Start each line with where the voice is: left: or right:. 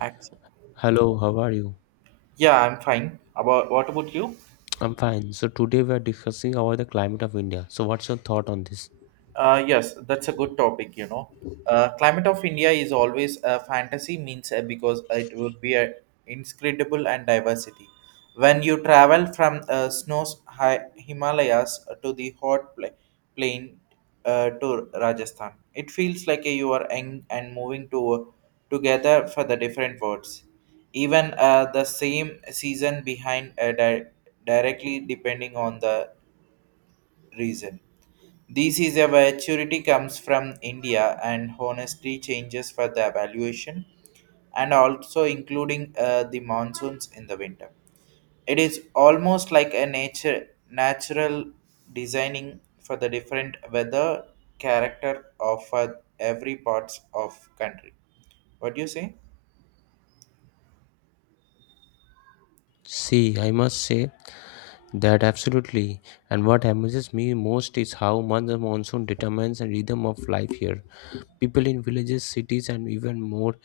right: Accept.
left: Hello, how are you?
right: Yeah, I'm fine. About what about you?
left: I'm fine. So today we are discussing about the climate of India. So what's your thought on this?
right: Yes, that's a good topic. Climate of India is always a fantasy means because it will be a inscrutable and diversity. When you travel from snows high Himalayas to the plain to Rajasthan, it feels like you are young and moving to together for the different worlds. Even the same season behind directly depending on the reason. This is a maturity comes from India and honestly changes for the evaluation and also including the monsoons in the winter. It is almost like a nature natural designing for the different weather character of every parts of country. What do you say?
left: See, I must say that absolutely. And what amazes me most is how much the monsoon determines the rhythm of life here. People in villages, cities, and even more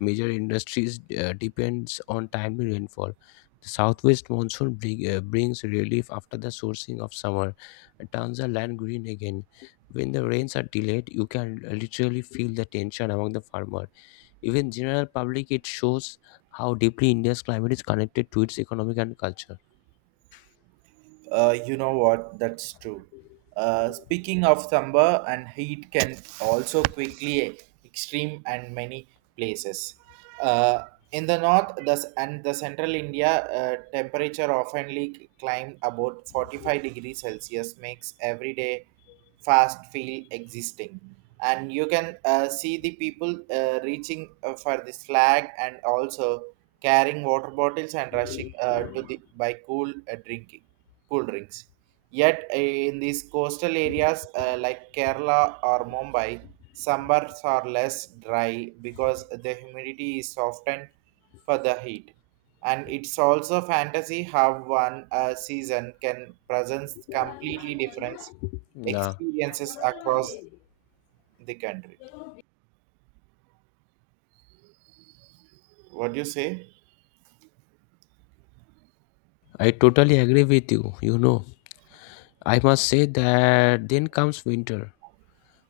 left: major industries depends on timely rainfall. The southwest monsoon brings relief after the sourcing of summer, and turns the land green again. When the rains are delayed, you can literally feel the tension among the farmer. Even general public, it shows how deeply India's climate is connected to its economic and culture.
right: You know what? That's true. Speaking of thunder and heat can also quickly extreme and many places. Uh, in the north thus and the central India, temperature often climbed about 45 degrees Celsius makes every day fast feel existing and you can see the people reaching for the flag and also carrying water bottles and rushing to the by cool drinking cool drinks. Yet, in these coastal areas like Kerala or Mumbai, summers are less dry because the humidity is softened for the heat. And it's also fantasy how one season can present completely different
left: Nah,
right: experiences across the country. What do you say?
left: I totally agree with you. You know, I must say that then comes winter.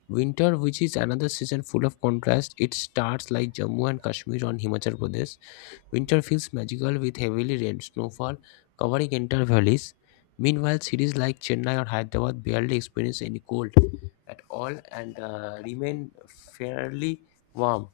left: Winter, which is another season full of contrast, it starts like Jammu and Kashmir on Himachal Pradesh. Winter feels magical with heavily rain snowfall covering entire valleys. Meanwhile, cities like Chennai or Hyderabad barely experience any cold at all and remain fairly warm.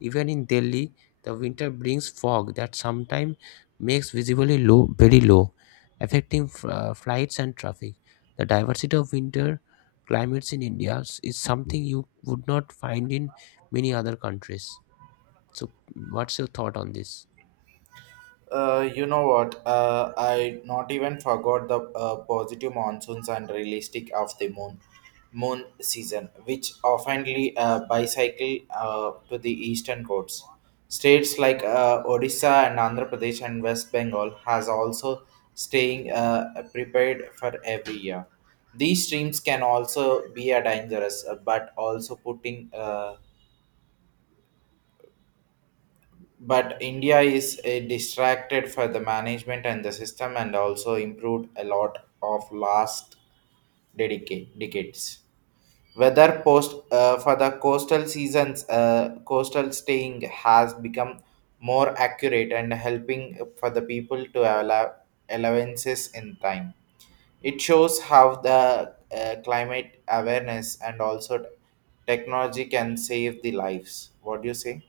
left: Even in Delhi, the winter brings fog that sometimes makes visibly low, very low, affecting flights and traffic. The diversity of winter climates in is something you would not find in many other countries. So, what's your thought on this?
right: You know what? I not even forgot the positive monsoons and realistic of the moon season, which oftenly bicycle to the eastern coasts. States like Odisha and Andhra Pradesh and West Bengal has also staying prepared for every year. These streams can also be a dangerous, but also putting but india is a distracted for the management and the system and also improved a lot of last dedicate decades weather post for the coastal staying has become more accurate and helping for the people to allowances in time. It shows how the climate awareness and also technology can save the lives. What do you say?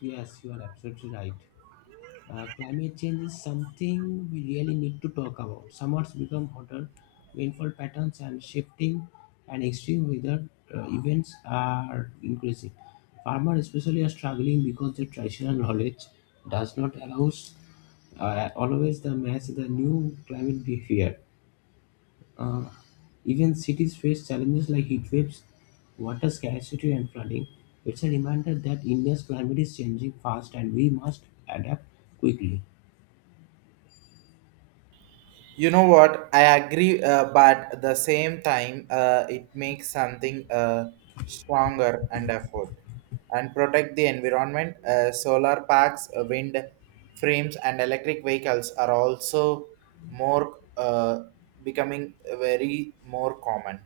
left: Yes, you are absolutely right. Climate change is something we really need to talk about. Summers become hotter, rainfall patterns and shifting, and extreme weather events are increasing. Farmers, especially, are struggling because their traditional knowledge does not allow always the match the new climate behavior. Uh, even cities face challenges like heat waves, water scarcity, and flooding. It's a reminder that India's climate is changing fast and we must adapt quickly.
right: You know what? I agree, but at the same time, it makes something stronger and effort and protect the environment. Solar packs, wind frames, and electric vehicles are also more becoming very more common.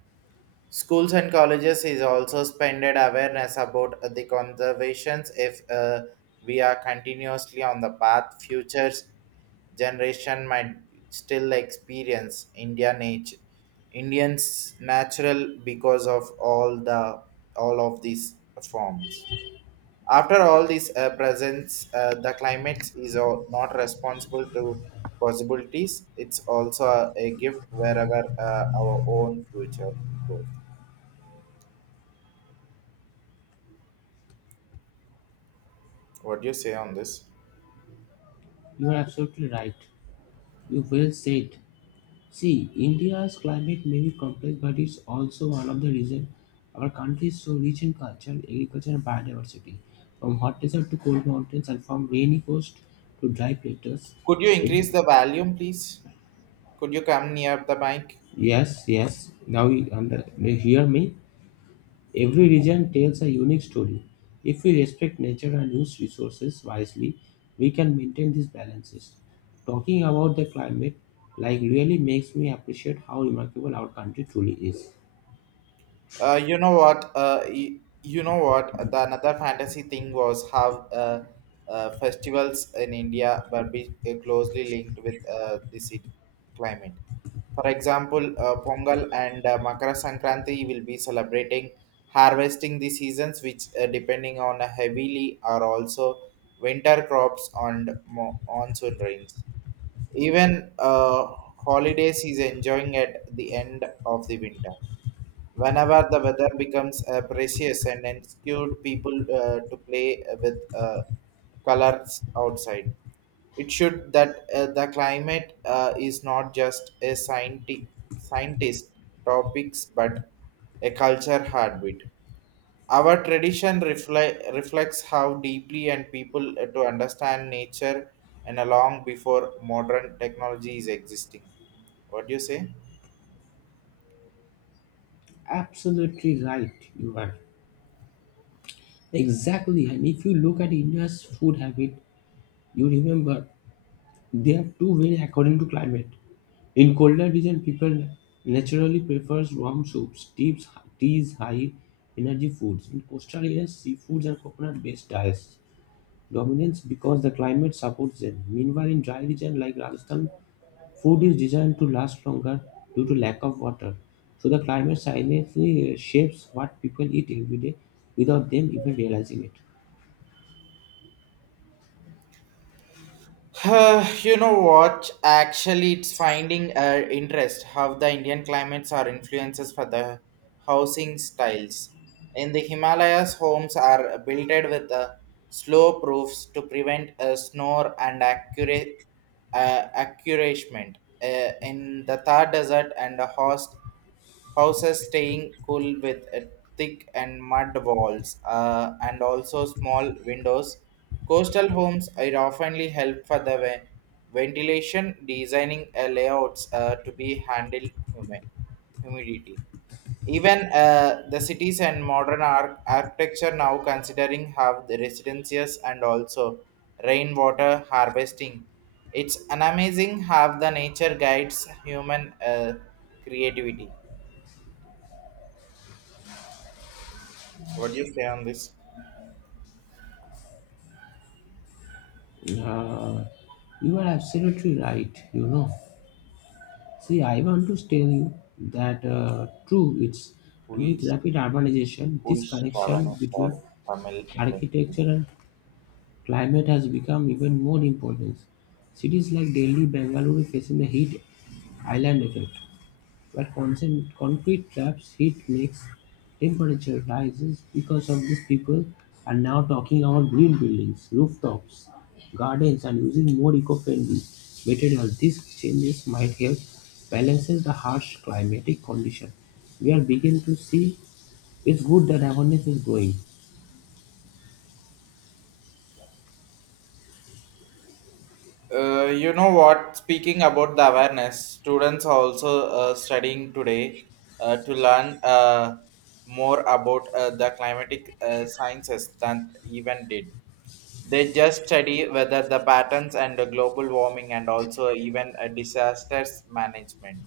right: Schools and colleges is also spended awareness about the conservations. If we are continuously on the path, future generation might still experience Indians natural because of all of these forms. After all this presence, the climate is all not responsible to possibilities. It's also a gift wherever our own future goes. What do you say on this?
left: You are absolutely right. You well said. See, India's climate may be complex, but it's also one of the reasons our country is so rich in culture, agriculture, and biodiversity. From hot desert to cold mountains, and from rainy coast to dry plateaus.
right: Could you increase the volume, please? Could you come near the mic?
left: Yes, yes. Now you under, you hear me. Every region tells a unique story. If we respect nature and use resources wisely, we can maintain these balances. Talking about the climate like really makes me appreciate how remarkable our country truly is.
right: You know what? Y- you know what? The another fantasy thing was how festivals in India were be, closely linked with the city climate. For example, Pongal and Makara Sankranti will be celebrating harvesting the seasons, which depending on heavily are also winter crops and monsoon rains. Even holidays is enjoying at the end of the winter. Whenever the weather becomes precious and ensured people to play with colors outside. It should that the climate is not just a scientist topics but a culture heartbeat. Our tradition reflects how deeply and people to understand nature and along before modern technology is existing. What do you say?
left: Absolutely right, you are. Exactly, and if you look at India's food habit, you remember they have two ways according to climate. In colder region, people naturally prefers warm soups, teas, high energy foods. In coastal areas, seafoods and coconut-based diets dominance because the climate supports them. Meanwhile, in dry region like Rajasthan, food is designed to last longer due to lack of water. So the climate silently shapes what people eat every day without them even realizing it.
right: You know what? Actually, it's finding interest how the Indian climates are influences for the housing styles. In the Himalayas, homes are built with slow proofs to prevent snore and accurate accuracement. In the Thar Desert and the host houses staying cool with thick and mud walls and also small windows. Coastal homes are oftenly help for the ventilation, designing layouts to be handle human humidity. Even the cities and modern architecture now considering have the residences and also rainwater harvesting. It's an amazing how the nature guides human creativity. What do you say on this?
left: Uh, you are absolutely right. You know. See, I want to tell you that true, it's
right: who
left: and with
right: is
left: rapid urbanization,
right: who
left: this
right: is
left: connection
right: Shravan for
left: between
right: Tamil industry.
left: architecture and climate has become even more important. Cities like Delhi, Bangalore facing the heat island effect, where concrete traps heat makes temperature rises because of this people are now talking about green buildings, rooftops, gardens and using more eco-friendly materials. These changes might help balances the harsh climatic condition. We are beginning to see it's good that awareness is growing.
right: You know what? Speaking about the awareness, students are also studying today to learn more about the climatic sciences than even did. They just study whether the patterns and the global warming and also even disasters management.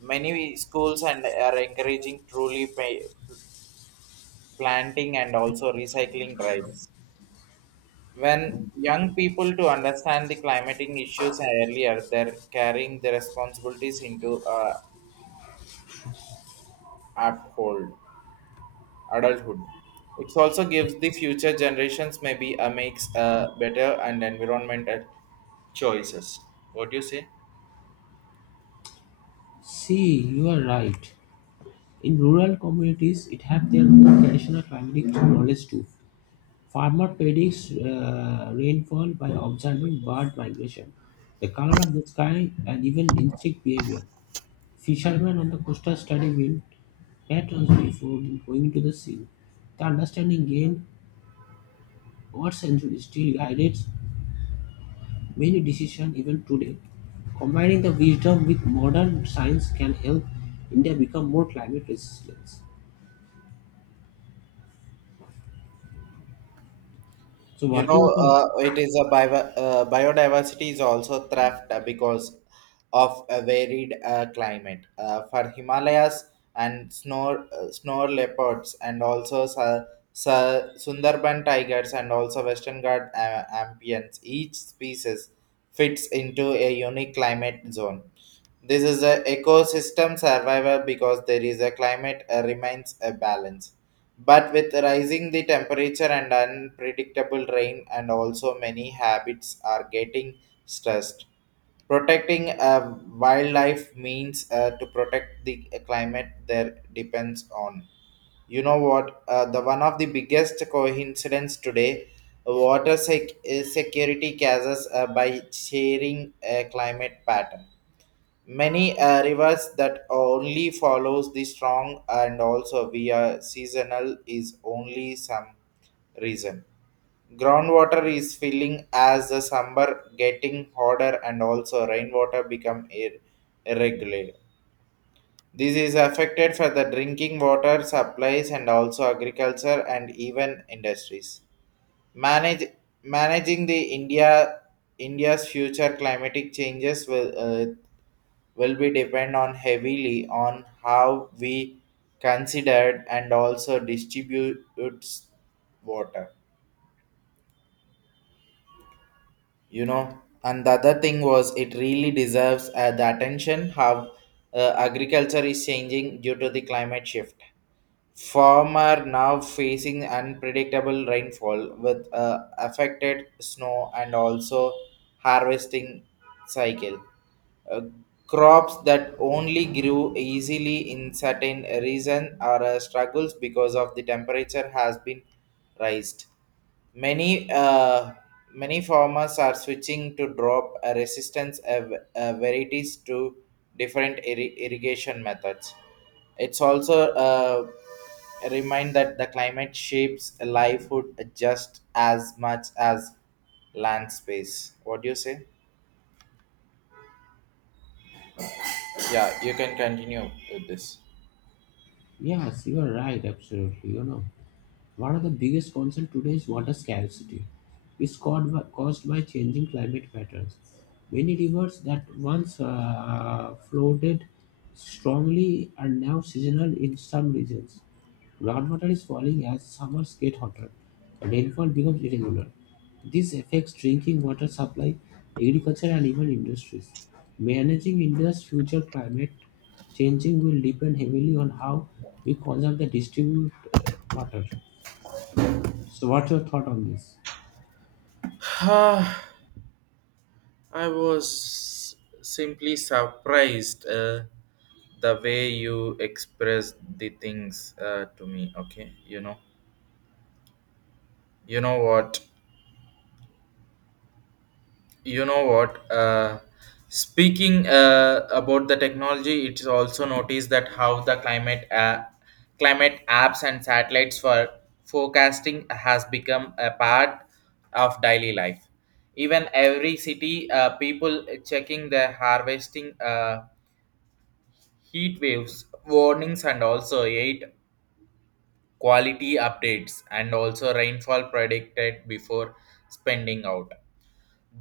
right: Many schools and are encouraging truly planting and also recycling drives. When young people to understand the climate issues earlier, they're carrying the responsibilities into uphold adulthood. It also gives the future generations maybe a makes a better and environmental choices. What do you say?
left: See, you are right. In rural communities, it have their own traditional climatic knowledge too. Farmer predicts rainfall by observing bird migration, the color of the sky, and even insect behavior. Fishermen on the coastal study wind patterns before going to the sea. The understanding gained over centuries still guides many decisions even today. Combining the wisdom with modern science can help India become more climate resilient. So,
right: You
left: what do you
right: know,
left: think?
right: it is a biodiversity is also threat because of a varied climate. For Himalayas and snow leopards, and also sa sa Sundarban tigers, and also Western Ghats ampions. Each species fits into a unique climate zone. This is a ecosystem survival because there is a climate remains a balance. But with rising the temperature and unpredictable rain, and also many habits are getting stressed. Protecting wildlife means to protect the climate there depends on. You know what? The one of the biggest coincidence today, security causes by sharing a climate pattern. Many rivers that only follows the strong and also via seasonal is only some reason. Groundwater is filling as the summer getting hotter and also rainwater become irregular. This is affected for the drinking water supplies and also agriculture and even industries. Manage Managing the India's future climatic changes will be depend on heavily on how we considered and also distributes water. You know, and the other thing was it really deserves the attention how agriculture is changing due to the climate shift. Farmer now facing unpredictable rainfall with affected snow and also harvesting cycle. Uh, Crops that only grew easily in certain region are struggles because of the temperature has been raised. Many uh, Many farmers are switching to drop resistance varieties to different irrigation methods. It's also a reminder that the climate shapes livelihood just as much as land space. What do you say? Yeah, you can continue with this.
left: Yes, you are right, absolutely. You know. One of the biggest concerns today is water scarcity. It's caused by changing climate patterns. Many rivers that once floated strongly are now seasonal in some regions. Groundwater is falling as summers get hotter. And rainfall becomes irregular. This affects drinking water supply, agriculture, and even industries. Managing India's future climate changing will depend heavily on how we conserve and distribute water. So, what's your thought on this?
right: Ah, I was simply surprised the way you expressed the things to me. Okay, you know what, you know what. Speaking about the technology, it is also noticed that how the climate apps and satellites for forecasting has become a part of daily life. Even every city, people checking their harvesting. Heat waves warnings and also eight quality updates and also rainfall predicted before spending out.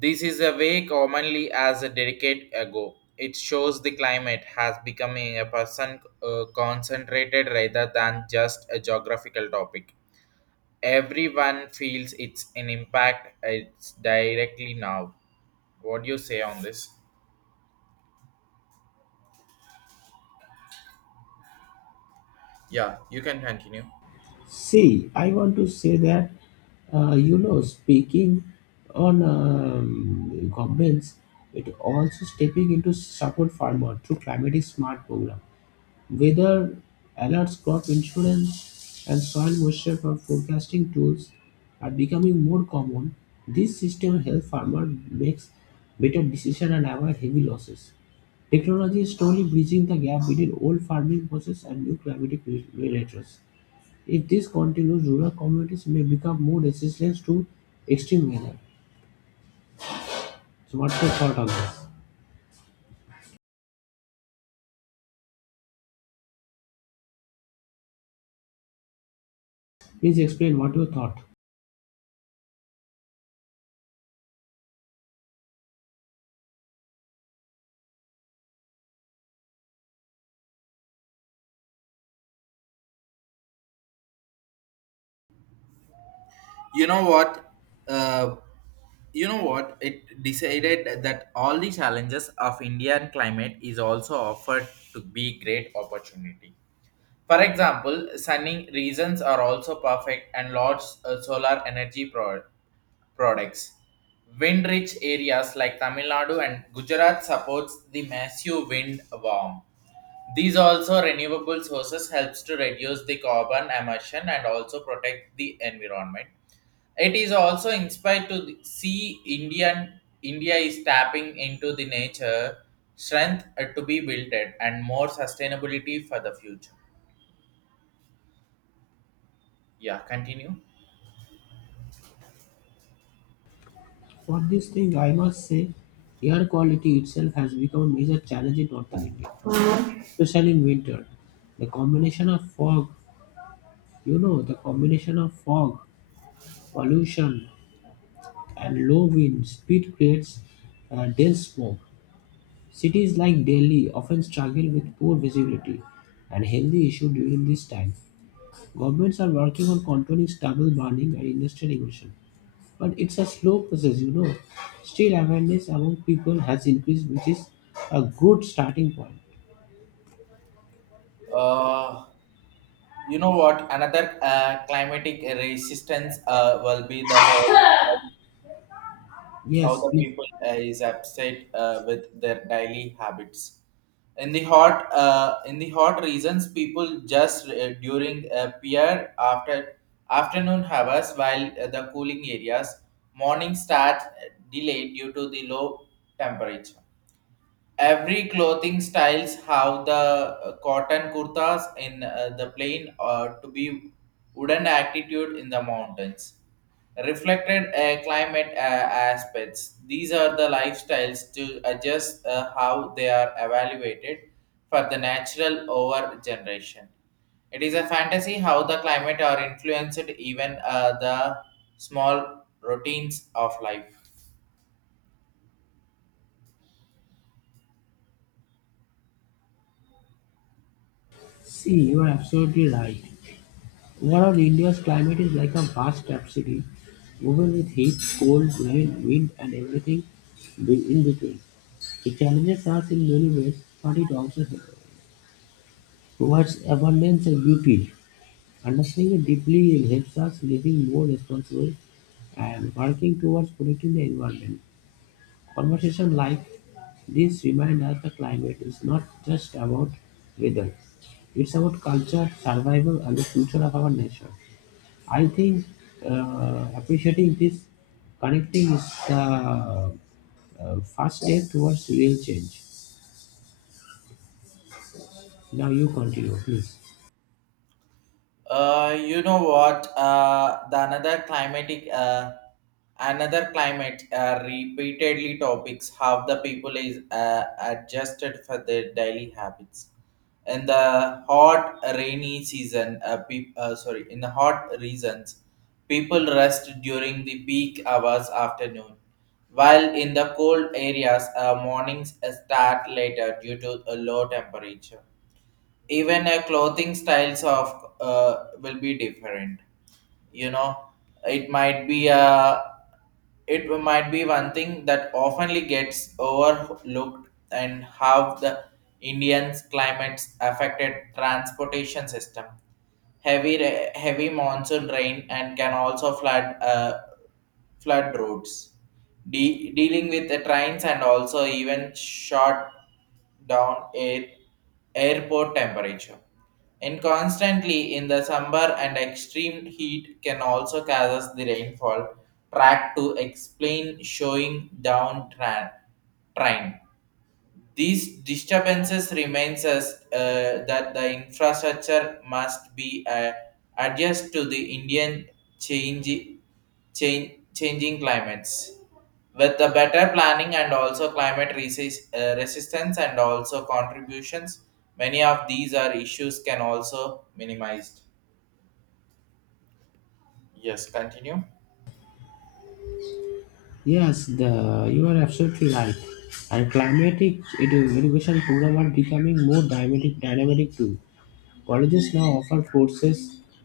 right: This is a way commonly as a decade ago. It shows the climate has becoming a person concentrated rather than just a geographical topic. Everyone feels its an impact, it's directly now. What do you say on this? Yeah, you can continue.
left: See, I want to say that you know, speaking on governments, it also stepping into support farmer through climate is smart program. Weather alerts, crop insurance, and soil moisture for forecasting tools are becoming more common. This system helps farmers make better decisions and avoid heavy losses. Technology is slowly bridging the gap between old farming process and new climatic variables. If this continues, rural communities may become more resistant to extreme weather. So, what's your thought on this? Please explain what you thought.
right: You know what uh, you know what it decided that all the challenges of indian climate is also offered to be great opportunity. For example, sunning regions are also perfect and large solar energy products. Wind rich areas like tamil nadu and gujarat supports the massive wind warm. These also renewable sources helps to reduce the carbon emission and also protect the environment. It is also inspired to see India is tapping into the nature strength to be built at and more sustainability for the future. Yeah, continue.
left: For this thing I must say air quality itself has become a major challenge in northern India, especially in winter. The combination of fog, you know, the combination of fog, pollution, and low wind speed creates dense smoke. Cities like Delhi often struggle with poor visibility and healthy issue during this time. Governments are working on controlling stubble burning and industrial emission. But it's a slow process, you know. Still, awareness among people has increased, which is a good starting point.
right: Uh, you know what? Another climatic resistance will be that all. How
left: Yes,
right: the
left: please.
right: people is upset with their daily habits. In the hot regions, people just during peer after afternoon hours, while the cooling areas morning start delayed due to the low temperature. Every clothing styles have the cotton kurtas in the plain or to be wooden attitude in the mountains reflected climate aspects. These are the lifestyles to adjust how they are evaluated for the natural over generation. It is a fantasy how the climate are influenced even the small routines of life.
left: See, you are absolutely right. One of India's climate is like a vast tapestry, woven with heat, cold, rain, wind, and everything in between. It challenges us in many ways, but it also provides abundance and beauty. Understanding it deeply it helps us living more responsible and working towards protecting the environment. Conversation like this reminds us the climate is not just about weather; it's about culture, survival, and the future of our nation. I think appreciating this connecting is the first step towards real change. Now you continue, please.
right: You know what? The another climate, repeatedly topics how the people is adjusted for their daily habits. In the hot rainy season, in the hot reasons, people rest during the peak hours afternoon, while in the cold areas, mornings start later due to a low temperature, even a clothing styles of will be different, you know, it might be a, it might be one thing that oftenly gets overlooked and how the indians climates affected transportation system. Heavy monsoon rain and can also flood flood routes, dealing with the trains and also even short down airport temperature. And constantly in the summer and extreme heat can also causes the rainfall. Track to explain showing down train. These disturbances remains us that the infrastructure must be adjusted to the Indian change, changing climates. With the better planning and also climate resistance and also contributions, many of these are issues can also minimized. Yes, continue.
left: Yes, the you are absolutely right. And climatic it irrigation program are becoming more dynamic too. Colleges now offer courses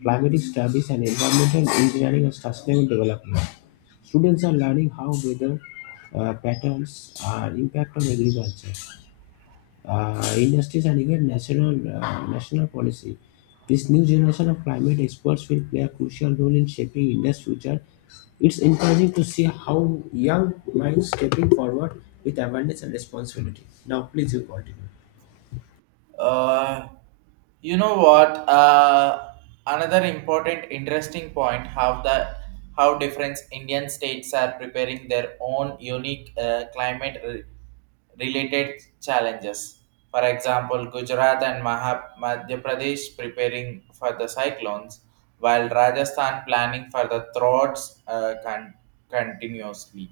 left: Climate Studies and Environmental Engineering and Sustainable Development. Students are learning how weather patterns are impact on agriculture, industries, and even national policy. This new generation of climate experts will play a crucial role in shaping India's future. It's encouraging to see how young minds stepping forward with awareness and responsibility. Now, please you continue.
right: Uh, You know what? Another important, interesting point: how the, how different Indian states are preparing their own unique climate related challenges. For example, Gujarat and Madhya Pradesh preparing for the cyclones, while Rajasthan planning for the droughts continuously.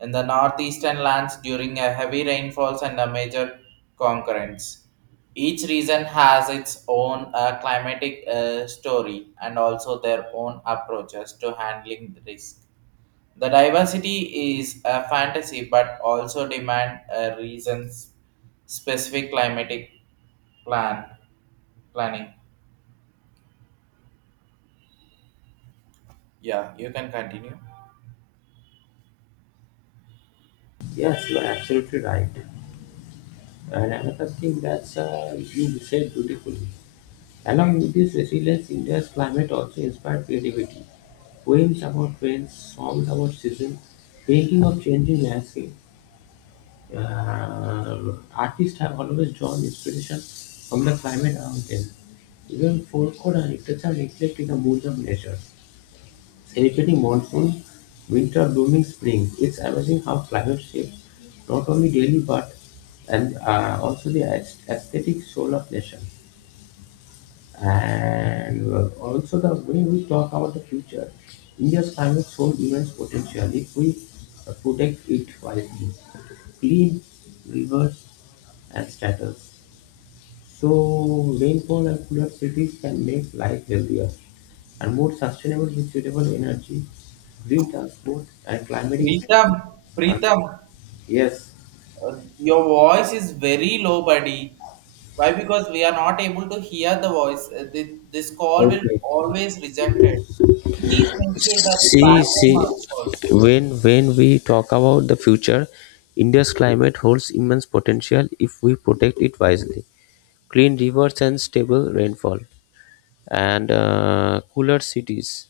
right: In the northeastern lands, during a heavy rainfalls and a major concurrence, each region has its own climatic story and also their own approaches to handling the risk. The diversity is a fantasy, but also demand a reasons specific climatic plan planning. Yeah, you can continue.
left: Yes, you are absolutely right. And another thing that's you said beautifully. Along with this resilience, India's climate also inspired creativity. Poems about rain, songs about season, painting of changing landscape. Artists have always drawn inspiration from the climate around them. Even folklore and literature reflect in the moods of nature celebrating monsoon, winter blooming spring. It's amazing how climate shapes not only daily but and also the aesthetic soul of nation. And also the way we talk about the future, India's climate soul immense potential if we protect it wisely. Clean rivers and status. So rainfall and cooler cities can make life healthier and more sustainable with suitable energy, green transport and climatic
right: Pritam,
left: and yes.
right: Your voice is very low, buddy. Why? Because we are not able to hear the voice. This call will
left: Okay.
right: always rejected. Please make sure that
left: See,
right: background
left: see,
right: marks also.
left: when we talk about the future, India's climate holds immense potential if we protect it wisely. Clean rivers and stable rainfall, and cooler cities.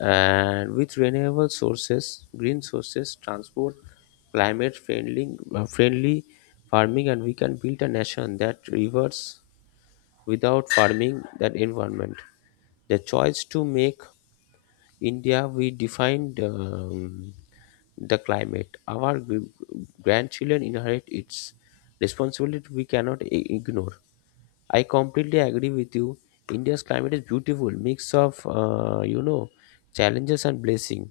left: And with renewable sources green sources transport climate friendly friendly farming and we can build a nation that reverts without farming that environment, the choice to make india we defined the climate our grandchildren inherit its responsibility we cannot ignore. I completely agree with you. India's climate is beautiful mix of you know challenges and blessing,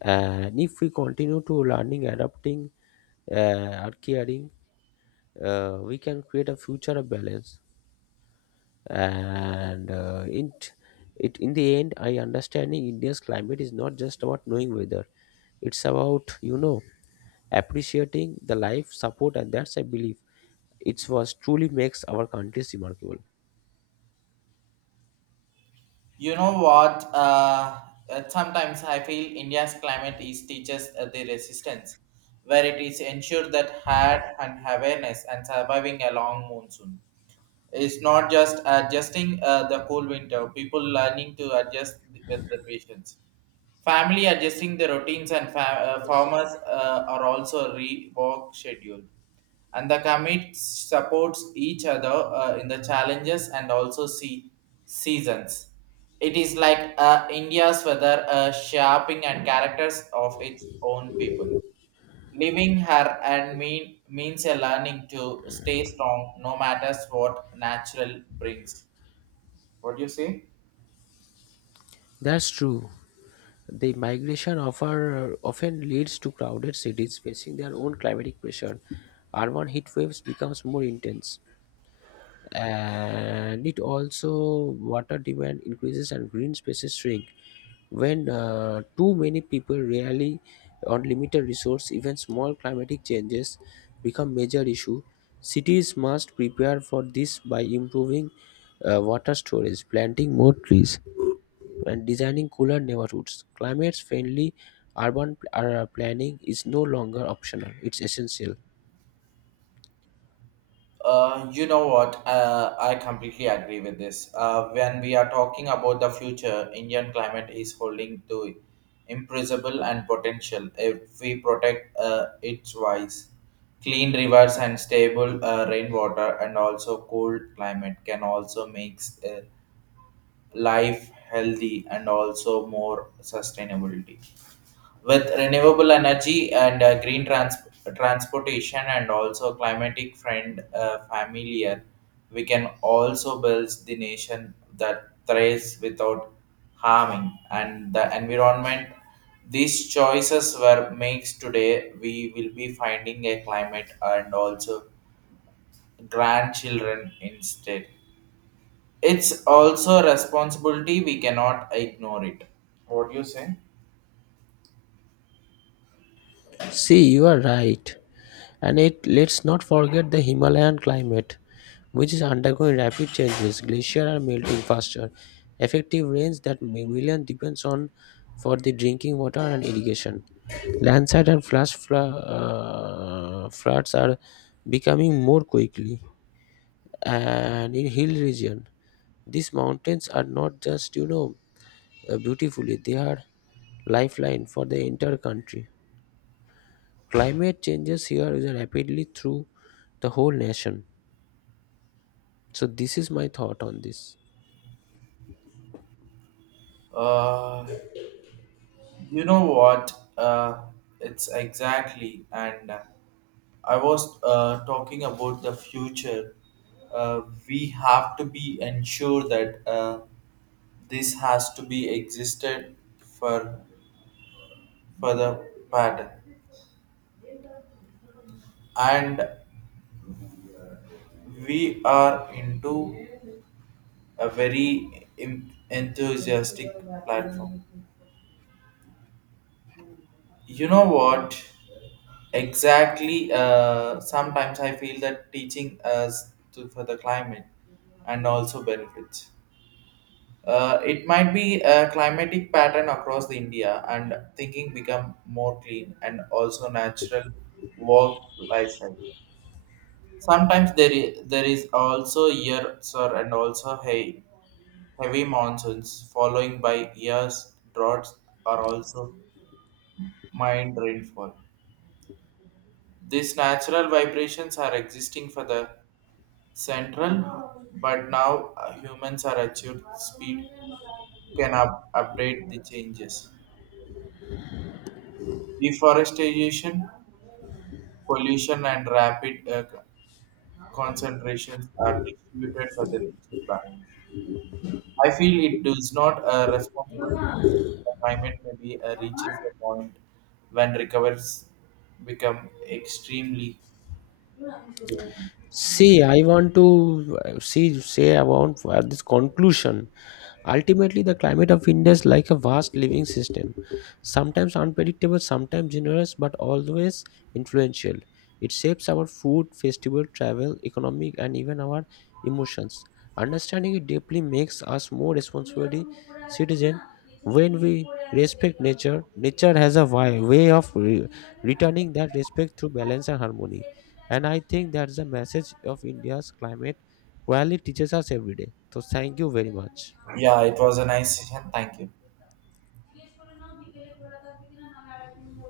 left: and if we continue to learning adapting or caring, we can create a future of balance and it it in the end I understanding india's climate is not just about knowing weather, it's about you know appreciating the life support and that's I believe it was truly makes our country remarkable.
right: You know what? Sometimes I feel India's climate is teaches the resistance, where it is ensured that had and awareness and surviving a long monsoon. It's not just adjusting the cool winter, people learning to adjust with the patience. Family adjusting the routines and farmers are also rework schedule, and the commit supports each other in the challenges and also see seasons. It is like India's weather shaping and characters of its own people. Living her and mean means a learning to stay strong no matter what natural brings. What do you say?
left: That's true. The migration offer often leads to crowded cities facing their own climatic pressure. Urban heat waves becomes more intense, and it also water demand increases and green spaces shrink. When too many people rely on limited resource, even small climatic changes become major issue. Cities must prepare for this by improving water storage, planting more trees, and designing cooler neighborhoods. Climate-friendly urban planning is no longer optional; it's essential.
right: You know what? I completely agree with this. When we are talking about the future, Indian climate is holding to imprisonable and potential if we protect its wise. Clean rivers and stable rainwater and also cold climate can also makes life healthy and also more sustainability with renewable energy and transportation and also climatic friend familiar, we can also build the nation that thrives without harming and the environment. These choices were makes today we will be finding a climate and also grandchildren instead. It's also a responsibility we cannot ignore it. What do you say?
left: See, you are right, and it let's not forget the Himalayan climate, which is undergoing rapid changes. Glaciers are melting faster. Effective rains that million depends on for the drinking water and irrigation. Landslide and flash floods are becoming more quickly. And in hill region these mountains are not just you know beautifully they are lifeline for the entire country. Climate changes here is rapidly through the whole nation. So this is my thought on this.
right: uh You know what? It's exactly, and I was talking about the future. Uh, we have to be ensure that this has to be existed for the pattern, and we are into a very enthusiastic platform. You know what? Exactly. Sometimes I feel that teaching us to, for the climate and also benefits. It might be a climatic pattern across the India and thinking become more clean and also natural work lifestyle. Sometimes there is also years sir and also hay heavy monsoons following by years droughts are also mind rainfall. These natural vibrations are existing for the central, but now humans are at your speed can update the changes. Deforestation, pollution, and rapid concentrations are distributed for the nature balance. I feel it does not a responsibility. The climate maybe reaches a point when recovers become extremely difficult.
left: See, I want to see say about this conclusion. Ultimately, the climate of India is like a vast living system, sometimes unpredictable, sometimes generous, but always influential. It shapes our food, festival, travel, economic, and even our emotions. Understanding it deeply makes us more responsible citizen. When we respect nature, nature has a way of returning that respect through balance and harmony. And I think that's the message of India's climate quality teaches us every day. So thank you very much.
right: Yeah, it was a nice session. Thank you.